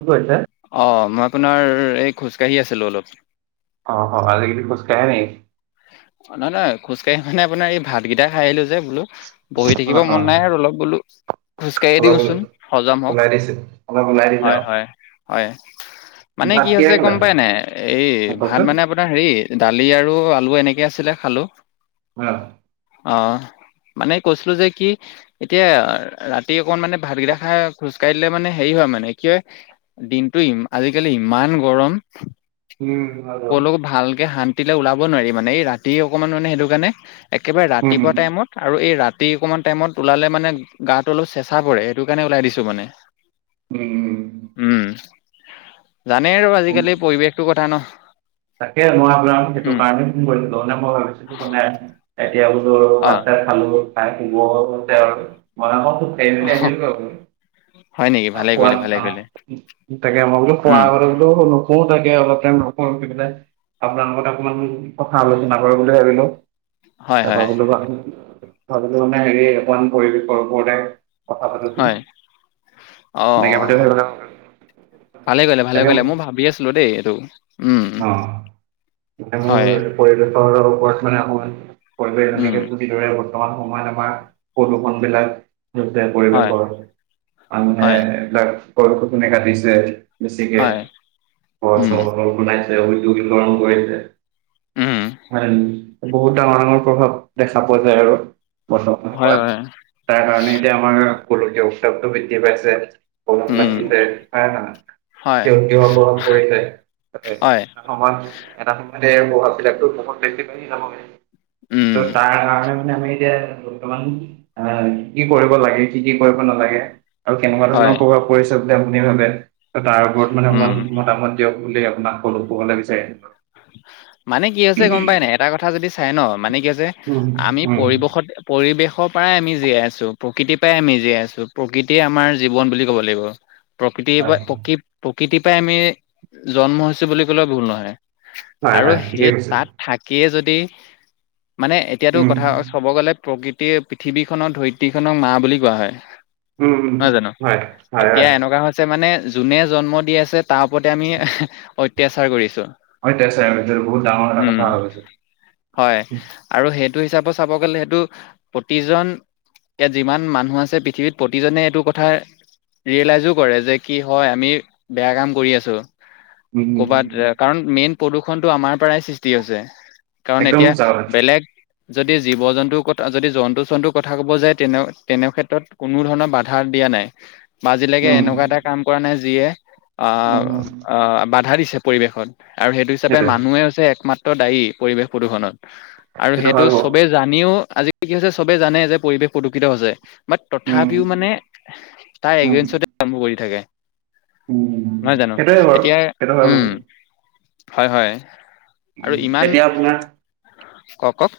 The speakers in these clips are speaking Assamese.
কি কৰিলে? অ, মই আপোনাৰ এই খোজকাঢ়ি আছিলো অলপ। অ, অ, আজি কালি খোজ কাঢ়ে নেকি? নহয়- নহয় খোজ কঢ়ি মানে আপোনাৰ এই ভাত কেইটা খাই আহিলো যে বোলো। বহি অ থাকিব অ মন নাই আৰু অলপ বোলো। খোজকাঢ়ি অলপ ওল দিওচোন হজম হওক। ওলাই দিছে। অলপ ওলাই দিছে হয়, আও। হয়। হয়, মানে ভাত কি হৈছে কিহেৰে গম খালা? পায় নাই, এই অ ভাত কওকচোন। মানে আপু আপোনাৰ হেৰি দালি আৰু আলু এনেকে আছিলে খালো। অ। অ, মানে কৈছিলো যে কি এতিয়া ৰাতি অকন মানে ভাতকেইটা খাই খোজ কাঢ়ী দিলে মানে হেৰি হয় মানে, কি হয় দিনটো ই আজিকালি ইমান গৰম। উম ভাল অ। কলৈকো ভালকে শান্তি ৰ'দ দিলে ওলাব নোৱাৰি মানে। এই ৰাতি অকমান মানে সেইটো কাৰণে একেবাৰে উম ৰাতিপুৱা টাইমত আৰু এই ৰাতি অকমান টাইমত ওলালে মানে গাটো অলপ চেঁচা পৰে। সেইটো কাৰণে ওলাই দিছো মানে। উম। উম। জানেই আৰু উম আজিকালি পৰিৱেশটো কথা ন? তাকে মই আপোনালো সেইটো উম কাৰণে ফোন কৰিছিলো মানে মই ভাবিছিলো মানে এতিয়া বুলো অ ভাত - চাত খালো, খাই বোৰ সতে [unintelligible] পেট বিষাইছিলটো [unintelligible] হয় নেকি ভালে কৰিলে ভালে কৰিলে [unintelligible] তাকে অলপ উম টাইম [unintelligible] [unintelligible] আপোনাৰ লগত অকমান কথা আলোচনা কৰিব বুলি ভাবিলো। হয় তাৰপৰা হয় [unintelligible] বোলো মানে হেৰি অকমান পৰিৱেশৰ ওপৰতে কথা হয় [unintelligible] অ অ এনেকৈ বুলি অ, ভাবি ভালে কৰিলে ভালে তাকে অঁ কৰিলে মই ভাবি আছো ছিলো দেই এইটো উম মানে হয়। মোৰ পৰিৱেশৰ ওপৰত মানে আকৌ পৰিৱেশ উম এনেকে তুলি ধৰে তহঁত সময় আমাৰ প্ৰদুষনবিলাক [unintelligible] হয় পৰিৱেশৰ, মানুহে হয় এইবিলাক গছ গছনি কাটিছে। বেছিকে, হয় ঘৰ উম চৰ [unintelligible] বনাইছে উদ্যোগিকৰন কৰিছে। উম ফাইনেলি বহুত ডাঙৰ ডাঙৰ প্ৰভাৱ দেখা পোৱা যায় আৰু। বন্ধ হয় [unintelligible] হয় তাৰ কাৰণে এতিয়া আমাৰ গোলোকীয় উত্তাপটো বৃদ্ধি পাইছে। পলম উম ৰাখিছে হয় হয় নাই [unintelligible] পলম কৰিছে। হয়, এটা সময়ত এটা সময়ত এ প্ৰভাৱবিলাকতো বহুত বেছি বাঢ়ি যাব গে। ত উম তাৰ কাৰণ মানে আমি এতিয়া বৰ্তমান আ কি কৰিব লাগে? কি কি কৰিব নালাগে আৰু কেনেকুৱা হয় ধৰণৰ প্ৰভাৱ পৰিছে বুলি আপুনি ভাবে ত তাৰ ওপৰত মানে উম অকমান মতামত দিয়ক বুলি আপোনাক কলো [unintelligible] বিচাৰি আহিলো। মানে কি হৈছে গম পাই নাই এটা কথা যদি চাই ন মানে কি হৈছে উম আমি উম পৰিৱেশত পৰিৱেশৰ পৰাই আমি জীয়াই আছো, প্ৰকৃতিৰ পৰাই আমি জীয়াই আছো, প্ৰকৃতিয়ে আমাৰ জীৱন বুলি ক'ব লাগিব। প্ৰকৃতিৰ হয় পৰা প্ৰকৃ প্ৰকৃতিৰ পৰাই আমি জন্ম হৈছো বুলি ক'লেও ভুল নহয়। হয় আৰু হয় ঠিকে সেই কৈছে তাত থাকিয়ে যদি মানে এতিয়াতো উম কথা চব গ'লে প্ৰকৃতিয়ে পৃথিৱীখনৰ ধৰিত্ৰীখনক মা বুলি কোৱা হয়। উম উম নহয় জানো? হয় হয় এতিয়া হয় এনেকুৱা হৈ আছে মানে যোনে জন্ম দি আছে তাৰ ওপৰতে আমি এহে অত্যাচাৰ কৰিছো। অত্যাচাৰ হৈছে বহুত ডাঙৰ এটা কথা উম। হৈ গৈছে। হয় উম, আৰু সেইটো হিচাপত চাব গলে সেইটো প্ৰতিজন ইয়াত যিমান মানুহ আছে পৃথিৱীত প্ৰতিজনে এইটো কথা ৰিয়েলাইজো কৰে যে কি হয় আমি বেয়া কাম কৰি আছো। উম, ক'বাত এ কাৰণ মেইন প্ৰদূৰ্ষণটো আমাৰ পৰাই সৃষ্টি হৈছে। কাৰণ একদম এতিয়া সঁচা কথা বেলেগ যদি জীৱ - জন্তুৰ কথা যদি জন্তু চন্তুৰ কথা ক'ব যায় তেনে তেনে ক্ষেত্ৰত কোনো ধৰণৰ বাধা দিয়া নাই। বা আজিলৈকে উম। এনেকুৱা এটা কাম কৰা নাই যিয়ে উম, উম, আহ আহ বাধা দিছে পৰিৱেশত। আৰু সেইটো হিচাপে সেইটোৱে মানুহে হৈছে একমাত্ৰ দায়ী পৰিৱেশ প্ৰদূষণত আৰু সেইটো হয় বাৰু চবে জানিও আজিকি কি হৈছে চবে জানে যে পৰিৱেশ প্ৰদূষিত হৈছে। But um. তথাপিও মানে তাৰ উম, এগেনষ্টতে কাম কৰি থাকে। উম, নহয় জানো সেইটোৱে বাৰু এতিয়া সেইটো হয় বাৰু উম। হয় হয় আৰু উম, ইমান, এতিয়া আপোনাৰ কও কওক?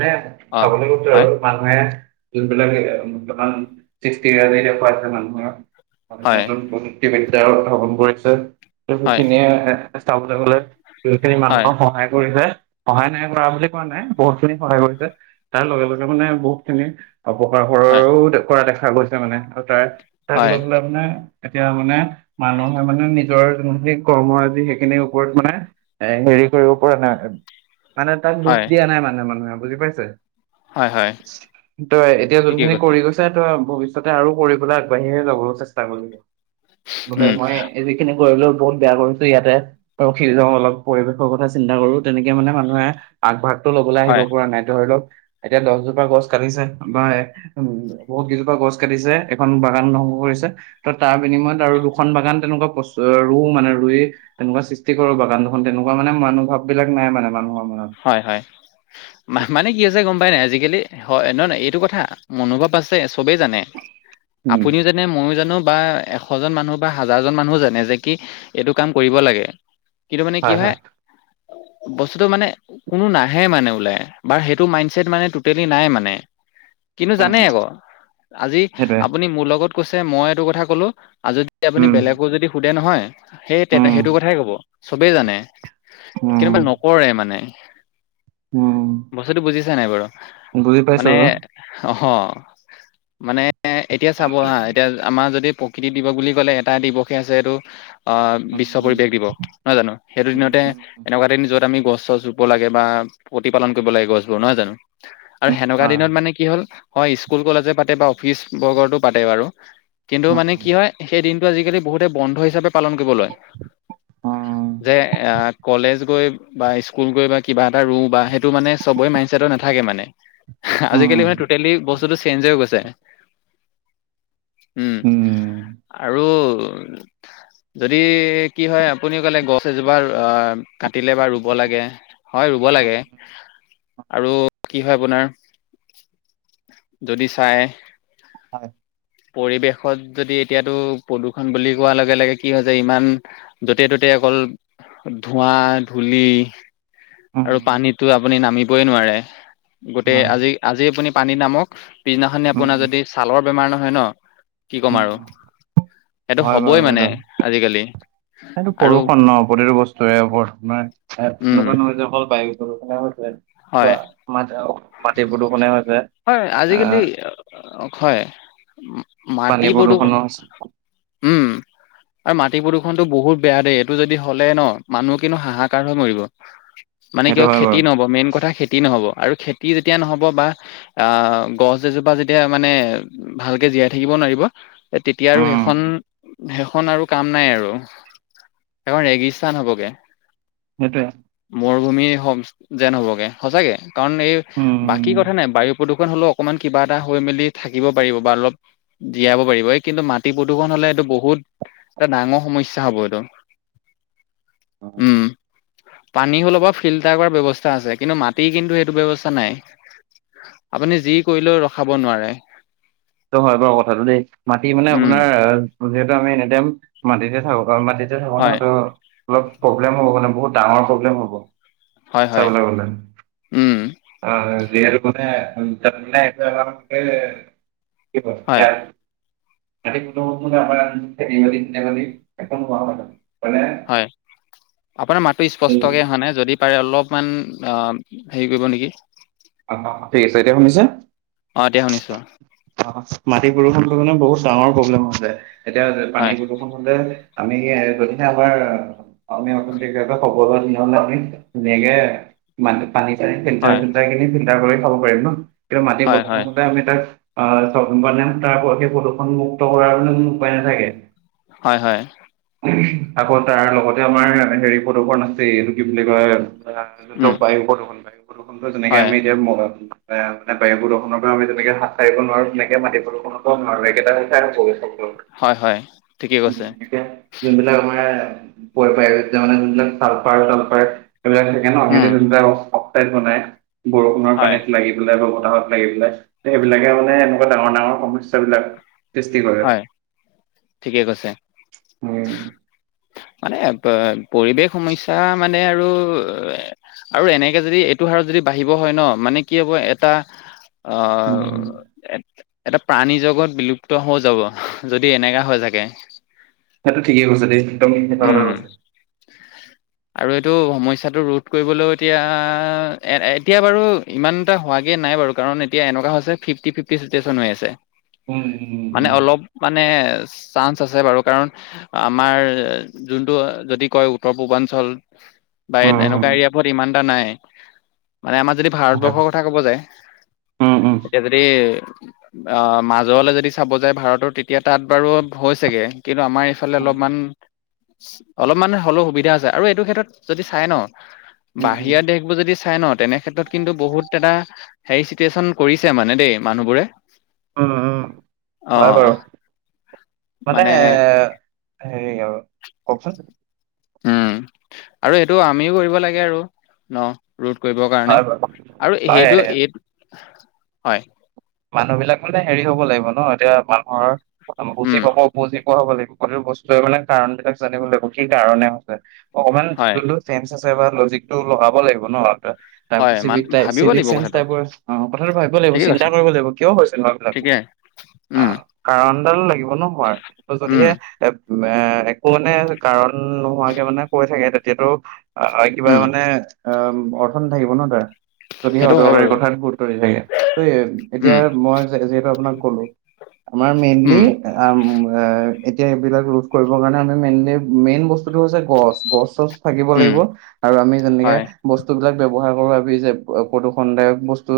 দেহ অ চাবলৈ গৈছোঁ সেইটোৱে হয় আৰু মানুহে যোনবিলাক দোকান সৃষ্টি দেখুৱাইছে মানুহৰ হয় নতুন প্ৰযুক্তিবিদ্যা উধবন কৰিছে, ত হয় সেইখিনিয়ে চাবলৈ গলে যোনখিনি হয় মানুহক সহায় কৰিছে সহায় নাই কৰা বুলি কোৱা নাই বহুত খিনি সহায় কৰিছে তাৰ লগে লগে মানে বহুত খিনি অপকাৰ ক হয়। [unintelligible] দেখুওৱা দেখা গৈছে মানে আৰু তাৰ তাক হয় লৈ পেলাই মানে এতিয়া মানে মানুহে মানে নিজৰ যোনখিনি কৰ্ম আজি সেইখিনিৰ ওপৰত মানে এ হেৰি কৰিব পৰা নাই মানে, তাক দুখ হয় দিয়া নাই মানে মানুহে বুজি পাইছে? হয় হয় তই এতিয়া ঠিকে যোনখিনি কৈছে কৰি গৈ ছে তই ভৱিষ্যতে আৰু কৰিবলৈ আগবাঢ়িে যাব চেষ্টা কৰিবি, উম যাতে মই [unintelligible] [unintelligible] বহুত বেয়া কৰিছো ইয়াতে। ৰখি যাওঁ অলপ পৰিৱেশৰ কথা চিন্তা কৰো তেনেকে মানে মানুহে আগভাগটো লব ওলাই আহিব হয় পৰা নাই ধৰি লওক এতিয়া দহজোপা গছ কাটিছে বা উম বহুত কেইজোপা গছ কাটিছে এখন বাগান ধ্বংস কৰিছে। ত তাৰ বিনিময়ত আৰু দুখন বাগান তেনেকুৱা পচু ৰুওঁ মানে ৰুই তেনেকুৱা সৃষ্টি কৰো বাগান দুখন তেনেকুৱা মানে মনোভাৱ বিলাক নাই মানুহৰ মনত হয় হয়। মানে কি আছে গম পাই নাই আজিকালি হয় নহয় নহয় এইটো কথা মনোভাৱ আছে চবেই জানে উম আপুনিও জানে মইয়ো জানো বা এশ জন মানুহ বা হাজাৰজন মানুহও জানে যে কি এইটো কাম কৰিব লাগে কিন্তু মানে কি হয় বস্তুটো মানে কোনো নাহে মানে ওলাই বাৰু সেইটো মাইণ্ডছেট মানে টুটেলি নাই মানে। কিন্তু উম জানে আকৌ আজি সেইটোৱে, আপুনি মোৰ লগত কৈছে মই এইটো কথা কলো আৰু যদি আপুনি উম, বেলেগকো যদি সোধে নহয় সেই উম, সেইটো কথাই কব চবেই জানে। উম, কেতিয়াবা নকৰে মানে। উম বস্তুটো বুজিছা নাই বাৰু? বুজি পাইছো। মানে অ মানে এ এতিয়া চাব হা এতিয়া আমাৰ যদি প্ৰকৃতি দিৱস বুলি ক'লে এটা দিৱসে আছে এইটো অ বিশ্ব পৰিবেশ উম, দিৱস নহয় জানো সেইটো উম, দিনতে উম, এনেকুৱা এ দিন য'ত আমি গছ চছ ৰু ব লাগে বা প্ৰতিপালন কৰিব লাগে গছবোৰ নহয় জানো আৰু উম, সেনেকুৱা হয়, দিনত মানে কি হ'ল হয় স্কুল কলেজে পাতে বা অফিচ বৰ্গতো পাতে বাৰু কিন্তু মানে কি উম, হয় সেই দিনটো আজিকালি বহুতে বন্ধ হিচাপে পালন কৰিব লয়। উম, যে এ কলেজ গৈ বা স্কুল গৈ বা কিবা এটা ৰুও বা সেইটো মানে চবৰে মাইণ্ডছেদত নাথাকে মানে। আজিকালি মানে উম, টোটেলি বস্তুটো চেঞ্জ হৈ গৈছে। উম উম, আৰু যদি কি হয় আপুনি কলে গছ এজোপা অ কাটিলে বা ৰুব লাগে হয় ৰুব লাগে আৰু কি হয় আপোনাৰ যদি চাই হয় পৰিৱেশত যদি এতিয়াতো প্ৰদূষণ বুলি কোৱাৰ লগে লগে কি হয় যে ইমান য'তে ত'তে অকল ধোঁৱা, ধূলি। উম, আৰু পানীতটো আপুনি নামিবই নোৱাৰে গোটেই হয়, আজি আজি আপুনি পানীত নামক পিছদিনাখনি উম, আপোনাৰ যদি ছালৰ বেমাৰ নহয় ন কি ক'ম উম, আৰু, এইটো হয় বাৰু হবই মানে সেইটো, আজিকালি। সেইটো আৰু বৰষুণ ন। প্ৰতিটো বস্তুৱে ওপৰত মানে, এ- উম এনেকুৱা নহয় যে অকল পাই গৈছে। এ, বা হয় মাটিৰ অ' মাটিৰ প্ৰদূষণে হৈছে হয়, আজিকালি আহ হয়, পানী মাটি প্ৰদূষণ প্ৰদূষণো উম [inaudible] আৰু মাটি প্ৰদূষণটো বহুত বেয়া দেই, এইটো যদি হ'লে ন' মানুহ কিন্তু হাহাকাৰ হৈ মৰিব। [inaudible] মানে কিয়, হয় খেতি বাৰু, নহ'ব। মেইন কথা খেতি নহ'ব আৰু খেতি যেতিয়া নহ'ব বা আহ, গছ এজোপা যেতিয়া মানে ভালকে জীয়াই থাকিব নোৱাৰিব তেতিয়া আৰু উম, সেইখন, সেইখন আৰু কাম নাই আৰু। সেইখন ৰেগিস্হান হ'বগৈ। সেইটোৱে। মৰুভূমি হ'ম যেন হ'বগে। সচাকে, কাৰণ এই বাকী কথা নাই বায়ু প্ৰদূষণ হ'লেও অকণমান কিবা এটা হৈ মেলি থাকিব পাৰিব, বা অলপ জীয়াব পাৰিব। এই কিন্তু মাটি প্ৰদূষণ হ'লে এইটো বহুত এটা ডাঙৰ সমস্যা হ'ব এইটো [inaudible] উম। পানী হ'লে বা ফিল্টাৰ কৰাৰ ব্যৱস্থা আছে, কিন্তু মাটিৰ কিন্তু সেইটো ব্যৱস্থা নাই। আপুনি যি কৰিলেও, ৰখাব নোৱাৰে। এইটো হয় বাৰু কথাটো দেই, মাটি মানে উম, আপোনাৰ যিহেতু আমি এনিটাইম মাটিতে থাকো। কাৰণ মাটিত মাটিতে থাকো ন' হয়, ত, অলপ প্ৰব্লেম হ'ব মানে, বহুত ডাঙৰ প্ৰব্লেম হ'ব। হয়, হয়, চাবলৈ গ'লে। উম, অ', যিহেতু মানে হয়, [unintelligible] [unintelligible] হয়। আপোনাৰ মাতটো স্পষ্টকৈ ঠিক অহা নাই। যদি পাৰে, অলপমান অহ, হেৰি কৰিব নেকি? অ', অ'ঠিক আছে। এতিয়া শুনিছা? অ' এতিয়া শুনিছোঁ। অহ, অহ, মাটি প্ৰদূষণ [unintelligible] বহুত ডাঙৰ প্ৰব্লেম হৈছে। এতিয়া পানী হয়, হ'লে, আমি এ যদিহে আমাৰ আমি অকণ দেৰিকৈ এপাক খবৰ লৈ [unintelligible] ধুনীয়াকে মাটি, পানী- চানী ফিল্টাৰ- হয়, চিল্টাৰ কিনি ফিল্টাৰ কৰি খাব পাৰিম ন। কিন্তু মাটি হয়, হয়, প্ৰদূষণ হ'লে আমি তাক আহ, চব মানে তাৰপৰা সেই প্ৰদূষণমুক্ত কৰাৰ কোনো উপায় নাথাকে। হয়, হয়। উমহ, আকৌ তাৰ লগতে আমাৰ হেৰি প্ৰদূষণ আছেই, এইটো কি বুলি কয় সেইটো উম, বায়ু প্ৰদূষণ [unintelligible] বায়ু প্ৰদূষণটো যেনেকে হয়, আমি এতিয়া মহো তে আপোনাৰ বায়ু প্ৰদূষণৰ পৰা আমি যেনেকে হাত সাৰিব নোৱাৰো, তেনেকে মাটি প্ৰদূষণৰ পৰাও নোৱাৰো। একেইটা সমস্যাই হব হয়, হয়, ঠিকে কৈছে। উম, এতিয়া। যোনবিলাক আমাৰ [unintelligible] তেতিয়া মানে যোনবিলাক ছালফাৰ- তালফাৰ সেইবিলাক থাকে ন। উম, সেইবিলাক যোনবিলাক অক্সাইড বনাই বৰষুণৰ হয়, পানীত লাগি লাগিলেই বা বতাহত লাগি পেলাই। সেইবিলাকে মানে এনেকুৱা ডাঙৰ, ডাঙৰ সমস্যাবিলাক সৃষ্টি কৰে। হয়, ঠিকে কৈছে। মানে ব পৰিৱেশ সমস্যা মানে আৰু এ আৰু এনেকে যদি এইটো হাৰত যদি বাঢ়িব হয় ন, মানে কি হ'ব এটা অহ, উম, এটা, এটা প্ৰাণীজগত বিলুপ্ত হৈ যাব। যদি এনেকুৱা হৈ থাকে। সেইটো ঠিকে কৈছে দেই। একদম সঁচা উমঁ কথা উমঁ! কৈছে [inaudible] আৰু এইটো সমস্যাটো ৰোধ কৰিবলৈও এতিয়া এতিয়া বাৰু- ইমান এটা হোৱাগে নাই বাৰু কাৰণ এতিয়া এনেকুৱা হৈছে ফিফটি ফিফটি চিটুৱেচন হৈ আছে। উম, উম, উম, মানে অলপ। মানে চান্স আছে বাৰু কাৰণ আমাৰ- যোনটো যদি কয় উত্তৰ পূৰ্বাঞ্চল বা উম, এনেকুৱা এৰিয়া। ইমান এটা নাই মানে আমাৰ যদি হয় ভাৰতবৰ্ষৰ কথা কব যায়- উম, উম, এতিয়া যদি- অহ মাজলৈ যদি চাব যায় ভাৰতৰ তেতিয়া তাত বাৰু ভয় চাগে কিন্তু আমাৰ এইফালে হয় হয়। অলপমান- অলপমান হ'লেও সুবিধা আছে আৰু এইটো ক্ষেত্ৰত যদি চাই ন। উম, উম, বাহিৰা দেশবোৰ যদি চাই ন তেনেক্ষেত্ৰত কিন্তু বহুত এটা- হেৰি চিটুৱেচন কৰিছে মানে দেই মানুহবোৰে। অহ অহ অ হঁয় বাৰু মানে এ- হেৰি আৰু কওঁকচোন - উমঁ আৰু এইটো আমিও কৰিব লাগে আৰু নহ। ৰোধ কৰিব কাৰণে হয় বাৰু আৰু হয় সেইটো এই হয়। মানুহ বিলাক মানে হেৰি হ'ব লাগিব ন এতিয়া মানুহৰ কথা বুজি উম পাব উপজি। হ'ব লাগিব সকলো বস্তুৰ মানে কাৰণ বিলাক জানিব লাগিব কি কাৰণে হৈছে অকমান হয় বোলো- চেন্স হৈছে বা লজিক টো লগাব লাগিব ন। তাৰ হয় মান ভাবিব চিভিক লাগিব চেন্স কথাটো টাইপৰ অঁ কথাটো ভাবিব লাগিব ঠিকেই চিন- কৈছে লাগিব কিয় হৈছে লাৰাবিলাক ঠিকে উম আহ কাৰণডালটো লাগিব ন হোৱাৰ উম যদিহে- এ একো মানে কাৰণ নোহোৱাকে মানে কৈ থাকে তেতিয়াতো- আৰু কিবা উম মানে আহ অৰ্থ নাথাকিব ন তাৰ। যদিহে সেইটো হয় অদৰকাৰী বাৰু কথাত গুৰুত্ব দি থাকে ত এতিয়া উম মই যিহেতু আপোনাক কলোঁ। আমাৰ উম মেইনলি- আহ এতিয়া এইবিলাক ৰোধ কৰিবৰ কাৰণে আমি মেইনলি মেইন বস্তুটো হৈছে গছ গছ চছ- থাকিব উম লাগিব আৰু আমি যেনেকে- হয় বস্তুবিলাক ব্যৱহাৰ কৰো আমি যে প্ৰদূষণদায়ক বস্তু।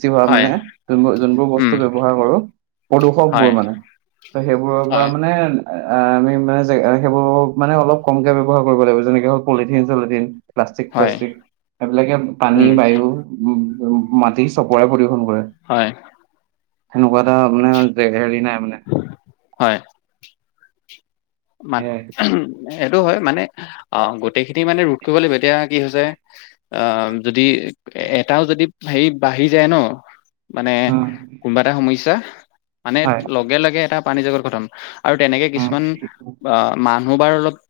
বেছি হোৱা হয় মানে যোনবোৰ যোনবোৰ উম বস্তু ব্যৱহাৰ কৰো হয় প্ৰদূষকবোৰ মানে। ত সেইবোৰৰ পৰা হয় মানে- অঁ আমি মানে সেইবোৰ মানে অলপ কমকে ব্যৱহাৰ কৰিব লাগিব যেনেকে হ'ওক পলিথিন চলিথিন। প্লাষ্টিক হয় চালাষ্টিক সেইবিলাকে পানী উম বায়ু উমঁ মাটি- তপৰে প্ৰদূষণ কৰে। হয়ঁ! সেনেকুৱা এটা মানে জেগা হেৰি নাই মানে। হয়ঁ! মাটি সেয়াই অহুম। এইটো হয় মানে অহ গোটেইখিনি মানে ৰোধ কৰিব লাগিব এতিয়া কি হৈছে অহ। যদি এটাও যদি হেৰি বাঢ়ি যায় ন। মানে উম, কোনোবা এটা সমস্যা মানে হয়, লগে লগে এটা প্ৰানী জগত খতম। আৰু তেনেকে উম, কিছুমান আহ মানুহ বাৰু অলপ-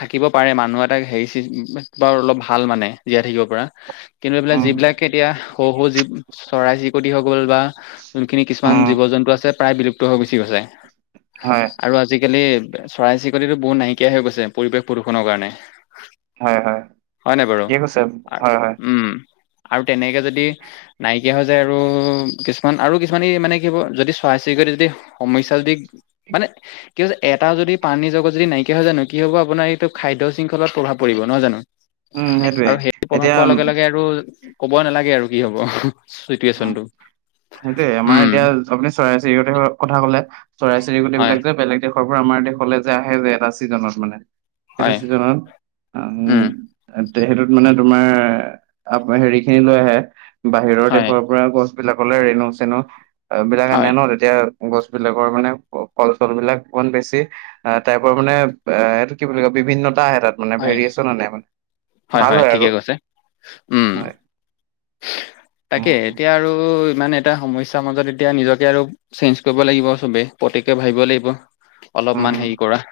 থাকিব পাৰে মানুহ এটাক হেৰি চিচ বাৰু অলপ ভাল মানে জীয়াই থাকিব পৰা। কিন্তু এইবিলাক উম, যিবিলাক এতিয়া সৰু সৰু যি চৰাই চিৰিকটি হৈ গ'ল বা- যোনখিনি উম, কিছুমান জীৱ জন্তু আছে প্ৰায় বিলুপ্ত হৈ গুচি গৈছে। হয়। আৰু আজিকালি চৰাই চিৰিকতিটো বহুত নাইকিয়া হৈ গৈছে পৰিৱেশ প্ৰদূষণৰ কাৰণে। হয়, হয়, হয় নাই বাৰু, ঠিকে কৈছে, হয়, হয়, উম আৰু তেনেকে যদি নাই কিয়া হৈ যায় আৰু কিছুমান আৰু কিছুমানে মানে কি হব যদি চৰাই চিৰিকতি যদি সমস্যা যদি মানে কি হৈছে এ টা যদি প্ৰানীৰ জগত যদি নাইকিয়া হয় জানো কি হ'ব আপোনাৰ এইটো খাদ্য শৃংখলত প্ৰভাৱ পৰিব নহয় জানো। উম, সেইটোৱে, আৰু সেইটো প্ৰভাৱ এতিয়া পৰাৰ লগে লগে উম, আৰু ক'ব নালাগে আৰু কি হ'ব। যোনটো সেইটোৱে আমাৰ এতিয়া আপুনি চৰাই চিৰিকতিৰ কথা কলে চৰাই চিৰিকতি হয় বিলাক যে বেলেগ দেশৰ পৰা আমাৰ দেশলৈ যে আহে যে এটা চিজনত মানে সেইটো হয় ছিজনত। উম, সেইটোত মানে তোমাৰ আহ হেৰি খিনি লৈ আহে। বাহিৰৰ হয় দেশৰ পৰা গছ বিলাকলৈ ৰেণু চেনু বিলাক আনে হয় ন। এতিয়া গছবিলাকৰ মানে ফল চল বিলাক ইমান বেছি আঁহ তাইপৰ মানে এ এইটো কি বুলি কয় বিভিন্নতা আহে তাত। মানে হয় ভেৰিয়েচন আনে, মানে ভাল হয় আৰু উম হয়। তাকে উম এতিয়া আৰু ইমানে এটা সমস্যাৰ মাজত এতিয়া নিজকে আৰু চেঞ্জ কৰিব লাগিব সবেই প্ৰট্যকে ভাবিব লাগিব। অলপমান উম হেৰি কৰা।